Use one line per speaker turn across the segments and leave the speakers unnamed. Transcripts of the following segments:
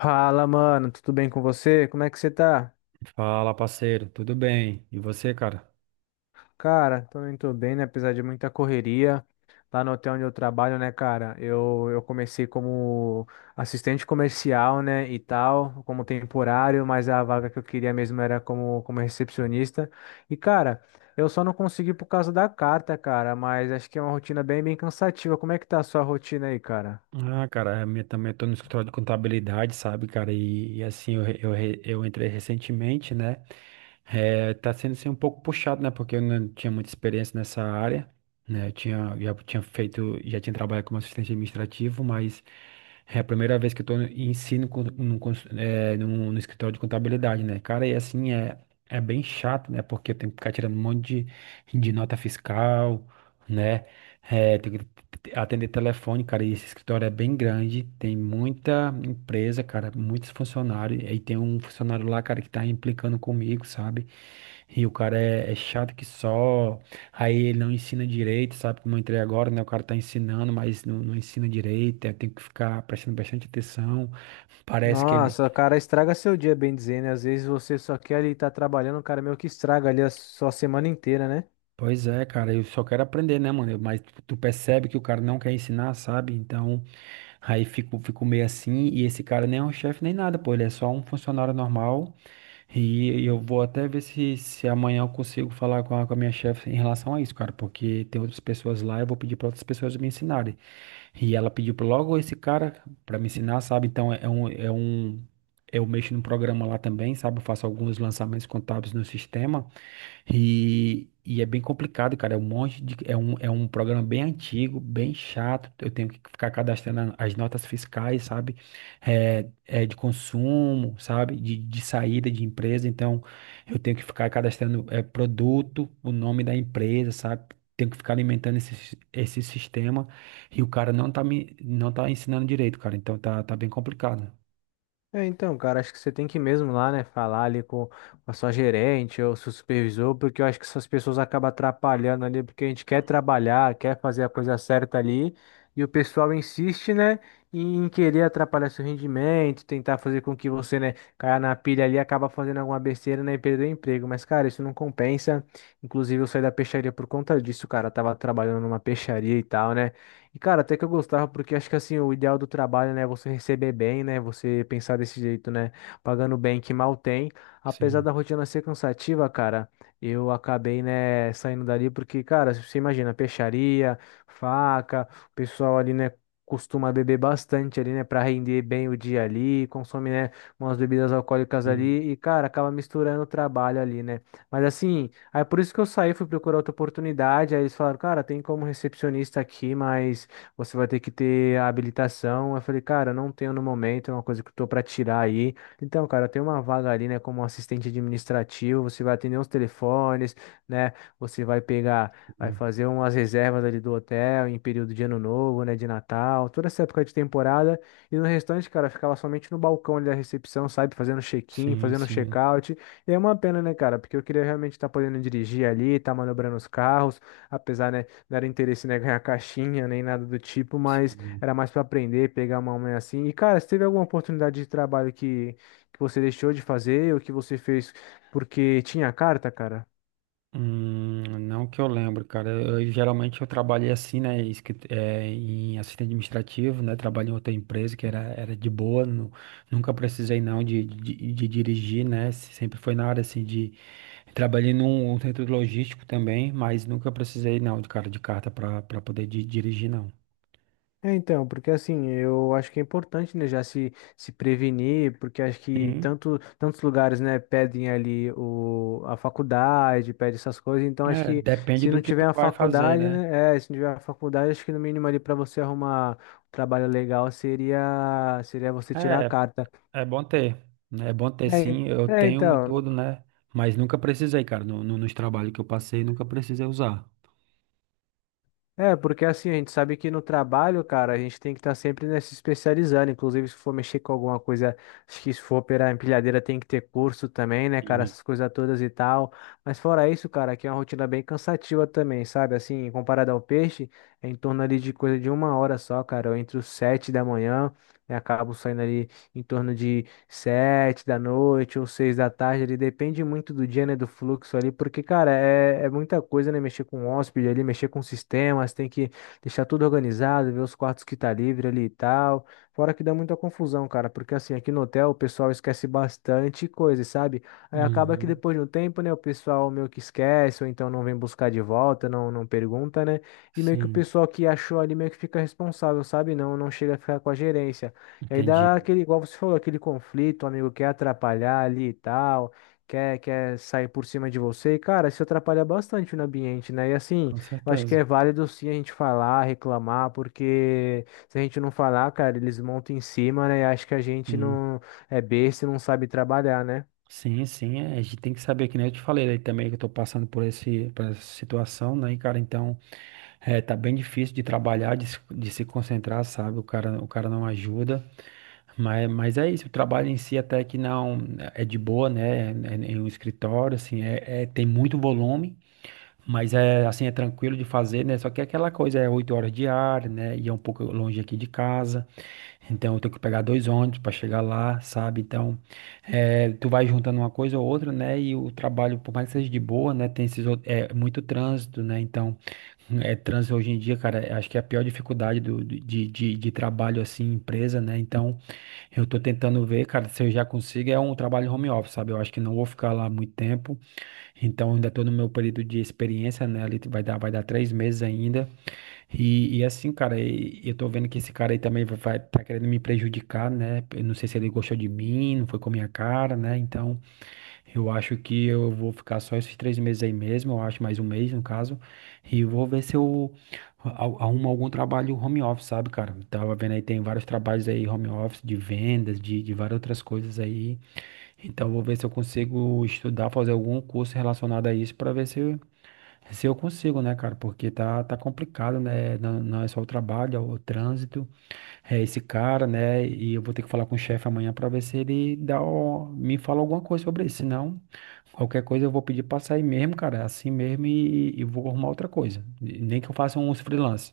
Fala, mano, tudo bem com você? Como é que você tá?
Fala, parceiro, tudo bem? E você, cara?
Cara, também tô bem, né? Apesar de muita correria lá no hotel onde eu trabalho, né, cara? Eu comecei como assistente comercial, né, e tal, como temporário, mas a vaga que eu queria mesmo era como recepcionista. E, cara. Eu só não consegui por causa da carta, cara, mas acho que é uma rotina bem cansativa. Como é que tá a sua rotina aí, cara?
Ah, cara, a minha também. Eu tô no escritório de contabilidade, sabe, cara, e assim, eu entrei recentemente, né. Tá sendo assim um pouco puxado, né, porque eu não tinha muita experiência nessa área, né. Já tinha feito, já tinha trabalhado como assistente administrativo, mas é a primeira vez que eu tô em ensino com, num, cons- é, num- no escritório de contabilidade, né, cara. E assim, é bem chato, né, porque eu tenho que ficar tirando um monte de nota fiscal, né, é, atender telefone, cara. E esse escritório é bem grande, tem muita empresa, cara, muitos funcionários. E aí tem um funcionário lá, cara, que tá implicando comigo, sabe? E o cara é chato que só, aí ele não ensina direito, sabe? Como eu entrei agora, né? O cara tá ensinando, mas não ensina direito, aí tem que ficar prestando bastante atenção, parece que ele.
Nossa, cara, estraga seu dia, bem dizendo. Às vezes você só quer ali estar trabalhando, cara, meio que estraga ali a sua semana inteira, né?
Pois é, cara, eu só quero aprender, né, mano? Eu- mas tu percebe que o cara não quer ensinar, sabe? Então, aí fico meio assim. E esse cara nem é um chefe nem nada, pô, ele é só um funcionário normal. Eu vou até ver se amanhã eu consigo falar com com a minha chefe em relação a isso, cara, porque tem outras pessoas lá, eu vou pedir pra outras pessoas me ensinarem. E ela pediu pra logo esse cara pra me ensinar, sabe? Então, é um. Eu mexo no programa lá também, sabe? Eu faço alguns lançamentos contábeis no sistema. E é bem complicado, cara. É um monte de, é um programa bem antigo, bem chato. Eu tenho que ficar cadastrando as notas fiscais, sabe? É de consumo, sabe? De saída de empresa. Então, eu tenho que ficar cadastrando produto, o nome da empresa, sabe? Tenho que ficar alimentando esse sistema. E o cara não tá ensinando direito, cara. Então, tá bem complicado.
É, então, cara, acho que você tem que ir mesmo lá, né, falar ali com a sua gerente ou seu supervisor, porque eu acho que essas pessoas acabam atrapalhando ali, porque a gente quer trabalhar, quer fazer a coisa certa ali, e o pessoal insiste, né, em querer atrapalhar seu rendimento, tentar fazer com que você, né, caia na pilha ali, acaba fazendo alguma besteira, né, e perder o emprego. Mas, cara, isso não compensa. Inclusive, eu saí da peixaria por conta disso, cara. Eu tava trabalhando numa peixaria e tal, né? E, cara, até que eu gostava, porque acho que assim, o ideal do trabalho, né, é você receber bem, né, você pensar desse jeito, né, pagando bem que mal tem. Apesar
Sim,
da rotina ser cansativa, cara, eu acabei, né, saindo dali porque, cara, você imagina, peixaria, faca, o pessoal ali, né, costuma beber bastante ali, né, para render bem o dia ali, consome, né, umas bebidas alcoólicas
sim,
ali e, cara, acaba misturando o trabalho ali, né. Mas assim. Aí por isso que eu saí, fui procurar outra oportunidade. Aí eles falaram, cara, tem como recepcionista aqui, mas você vai ter que ter a habilitação. Eu falei, cara, não tenho no momento, é uma coisa que eu tô pra tirar aí. Então, cara, tem uma vaga ali, né, como assistente administrativo, você vai atender os telefones, né? Você vai pegar, vai
sim,
fazer umas reservas ali do hotel em período de ano novo, né, de Natal, toda essa época de temporada. E no restante, cara, eu ficava somente no balcão ali da recepção, sabe, fazendo check-in,
sim,
fazendo
sim,
check-out. E é uma pena, né, cara? Porque eu queria realmente estar podendo dirigir ali, estar manobrando os carros, apesar, né, não era interesse, né, ganhar caixinha nem nada do tipo, mas
sim.
era mais para aprender, pegar uma mãe assim. E, cara, se teve alguma oportunidade de trabalho que você deixou de fazer ou que você fez porque tinha carta, cara?
Não que eu lembro, cara. Geralmente eu trabalhei assim, né? Em assistente administrativo, né? Trabalhei em outra empresa era de boa, nunca precisei não de dirigir, né? Sempre foi na área assim de. Trabalhei num centro logístico também, mas nunca precisei não, de cara de carta para poder dirigir, não.
É, então, porque assim, eu acho que é importante, né, já se, se prevenir, porque acho que
Sim,
tantos lugares, né, pedem ali a faculdade, pedem essas coisas, então acho que
depende
se
do
não
que tu
tiver a
vai fazer,
faculdade,
né?
né, é, se não tiver a faculdade, acho que no mínimo ali para você arrumar um trabalho legal seria você tirar a
É,
carta.
É bom ter, né? É bom ter
É, en-
sim, eu
é,
tenho e
então,
tudo, né? Mas nunca precisei, cara. Nos trabalhos que eu passei, nunca precisei usar.
é, porque assim, a gente sabe que no trabalho, cara, a gente tem que estar sempre né, se especializando. Inclusive, se for mexer com alguma coisa, acho que se for operar empilhadeira, tem que ter curso também, né, cara?
Sim.
Essas coisas todas e tal. Mas fora isso, cara, aqui é uma rotina bem cansativa também, sabe? Assim, comparado ao peixe, é em torno ali de coisa de uma hora só, cara. Eu entro sete da manhã e acabo saindo ali em torno de sete da noite ou seis da tarde, ele depende muito do dia, né, do fluxo ali, porque, cara, é muita coisa, né, mexer com hóspede ali, mexer com sistemas, tem que deixar tudo organizado, ver os quartos que tá livre ali e tal, fora que dá muita confusão, cara, porque assim, aqui no hotel o pessoal esquece bastante coisa, sabe? Aí acaba que
Uhum.
depois de um tempo, né, o pessoal meio que esquece, ou então não vem buscar de volta, não pergunta, né, e meio que o
Sim,
pessoal que achou ali meio que fica responsável, sabe? Não chega a ficar com a gerência. E aí dá
entendi.
aquele, igual você falou, aquele conflito, o amigo quer atrapalhar ali e tal, quer sair por cima de você. E, cara, isso atrapalha bastante no ambiente, né? E assim,
Com
eu acho que
certeza.
é válido sim a gente falar, reclamar, porque se a gente não falar, cara, eles montam em cima, né? E acho que a gente
Sim,
não é besta e não sabe trabalhar, né?
sim, sim. A gente tem que saber, que nem eu te falei aí também, que eu tô passando por esse, por essa situação, né? E, cara, então, tá bem difícil de trabalhar, de se concentrar, sabe? O cara não ajuda. Mas é isso, o trabalho em si até que não é de boa, né? Em um escritório, assim, tem muito volume. Mas é assim, é tranquilo de fazer, né? Só que é aquela coisa, é 8 horas diárias, né? E é um pouco longe aqui de casa. Então eu tenho que pegar 2 ônibus para chegar lá, sabe? Então, tu vai juntando uma coisa ou outra, né? E o trabalho, por mais que seja de boa, né? É muito trânsito, né? Então, é trânsito hoje em dia, cara. Acho que é a pior dificuldade de trabalho assim, em empresa, né? Então, eu tô tentando ver, cara, se eu já consigo, é um trabalho home office, sabe? Eu acho que não vou ficar lá muito tempo. Então, ainda estou no meu período de experiência, né? Ali vai dar 3 meses ainda. E assim, cara, e eu tô vendo que esse cara aí também tá querendo me prejudicar, né? Eu não sei se ele gostou de mim, não foi com a minha cara, né? Então, eu acho que eu vou ficar só esses 3 meses aí mesmo, eu acho mais um mês, no caso. E vou ver se eu arrumo algum trabalho home office, sabe, cara? Tava vendo aí, tem vários trabalhos aí home office, de vendas, de várias outras coisas aí. Então, vou ver se eu consigo estudar, fazer algum curso relacionado a isso para ver se eu, consigo, né, cara? Porque tá complicado, né? Não é só o trabalho, é o trânsito, é esse cara, né? E eu vou ter que falar com o chefe amanhã para ver se ele dá, me fala alguma coisa sobre isso. Senão, qualquer coisa eu vou pedir para sair mesmo, cara, é assim mesmo e vou arrumar outra coisa. E nem que eu faça uns freelance.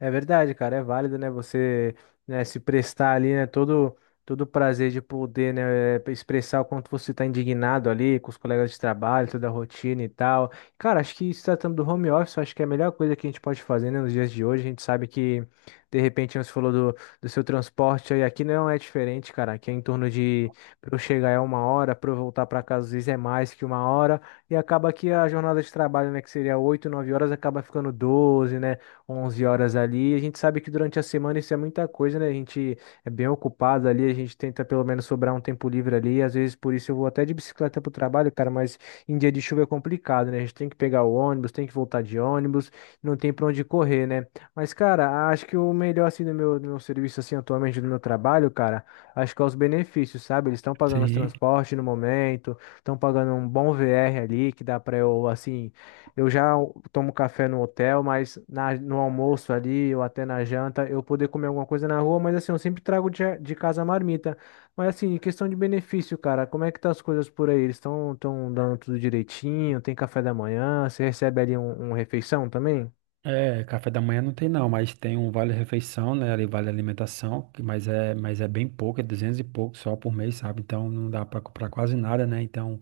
É verdade, cara, é válido, né? Você, né, se prestar ali, né, todo o prazer de poder, né, expressar o quanto você está indignado ali com os colegas de trabalho, toda a rotina e tal. Cara, acho que se tratando do home office, eu acho que é a melhor coisa que a gente pode fazer, né, nos dias de hoje. A gente sabe que, de repente, você falou do seu transporte aí, aqui não é diferente, cara. Aqui é em torno de, para eu chegar é uma hora, para eu voltar para casa às vezes é mais que uma hora, e acaba que a jornada de trabalho, né, que seria 8, 9 horas, acaba ficando 12, né? Onze horas ali. A gente sabe que durante a semana isso é muita coisa, né? A gente é bem ocupado ali, a gente tenta pelo menos sobrar um tempo livre ali. Às vezes por isso eu vou até de bicicleta pro trabalho, cara, mas em dia de chuva é complicado, né? A gente tem que pegar o ônibus, tem que voltar de ônibus, não tem pra onde correr, né? Mas, cara, acho que o melhor assim do meu serviço assim atualmente do meu trabalho, cara, acho que é os benefícios, sabe? Eles estão pagando os
Sim.
transportes no momento, estão pagando um bom VR ali que dá pra eu assim eu já tomo café no hotel, mas no almoço ali ou até na janta eu poder comer alguma coisa na rua, mas assim, eu sempre trago de casa a marmita. Mas assim, em questão de benefício, cara, como é que tá as coisas por aí? Eles estão tão dando tudo direitinho? Tem café da manhã? Você recebe ali um refeição também?
É, café da manhã não tem não, mas tem um vale-refeição, né? Ali vale alimentação, mas é bem pouco, é 200 e pouco só por mês, sabe? Então não dá pra comprar quase nada, né? Então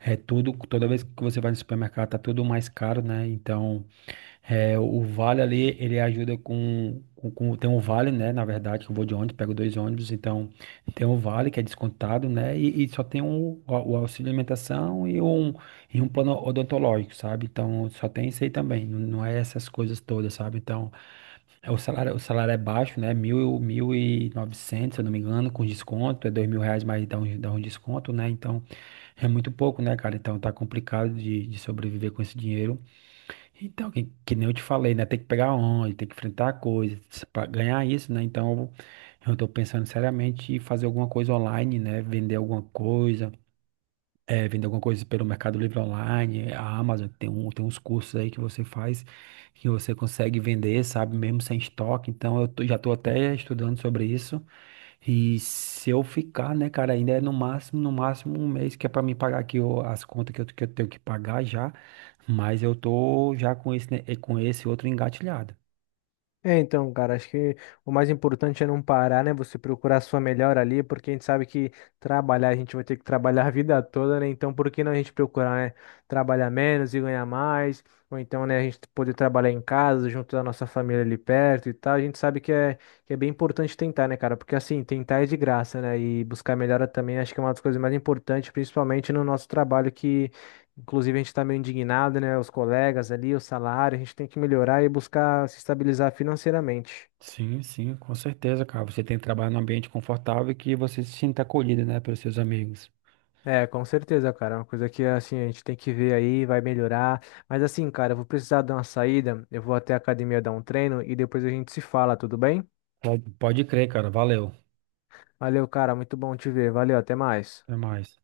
é tudo, toda vez que você vai no supermercado tá tudo mais caro, né? Então é, o vale ali, ele ajuda Tem um vale, né? Na verdade, que eu vou de ônibus, pego 2 ônibus, então tem um vale que é descontado, né? E só tem o auxílio alimentação e e um plano odontológico, sabe? Então só tem isso aí também, não é essas coisas todas, sabe? Então o salário é baixo, né? Mil e novecentos, se eu não me engano, com desconto, é 2.000 reais, mas dá um desconto, né? Então é muito pouco, né, cara? Então tá complicado de sobreviver com esse dinheiro. Então, que nem eu te falei, né? Tem que pegar onde, tem que enfrentar a coisa para ganhar isso, né? Então, eu tô pensando seriamente em fazer alguma coisa online, né? Vender alguma coisa, vender alguma coisa pelo Mercado Livre online, a Amazon, tem tem uns cursos aí que você faz que você consegue vender, sabe? Mesmo sem estoque. Então, já tô até estudando sobre isso. E se eu ficar, né, cara, ainda é no máximo, no máximo um mês que é pra mim pagar aqui as contas que eu tenho que pagar já, mas eu tô já com esse, né, com esse outro engatilhado.
É, então, cara, acho que o mais importante é não parar, né? Você procurar a sua melhor ali, porque a gente sabe que trabalhar, a gente vai ter que trabalhar a vida toda, né? Então, por que não a gente procurar, né? Trabalhar menos e ganhar mais, ou então, né, a gente poder trabalhar em casa, junto da nossa família ali perto e tal. A gente sabe que é bem importante tentar, né, cara? Porque assim, tentar é de graça, né? E buscar melhora também acho que é uma das coisas mais importantes, principalmente no nosso trabalho, que inclusive, a gente está meio indignado, né? Os colegas ali, o salário, a gente tem que melhorar e buscar se estabilizar financeiramente.
Sim, sim, com certeza, cara. Você tem que trabalhar num ambiente confortável e que você se sinta acolhido, né, pelos seus amigos.
É, com certeza, cara. É uma coisa que, assim, a gente tem que ver aí, vai melhorar. Mas, assim, cara, eu vou precisar dar uma saída. Eu vou até a academia dar um treino e depois a gente se fala, tudo bem?
Pode, pode crer, cara. Valeu.
Valeu, cara. Muito bom te ver. Valeu, até mais.
Até mais.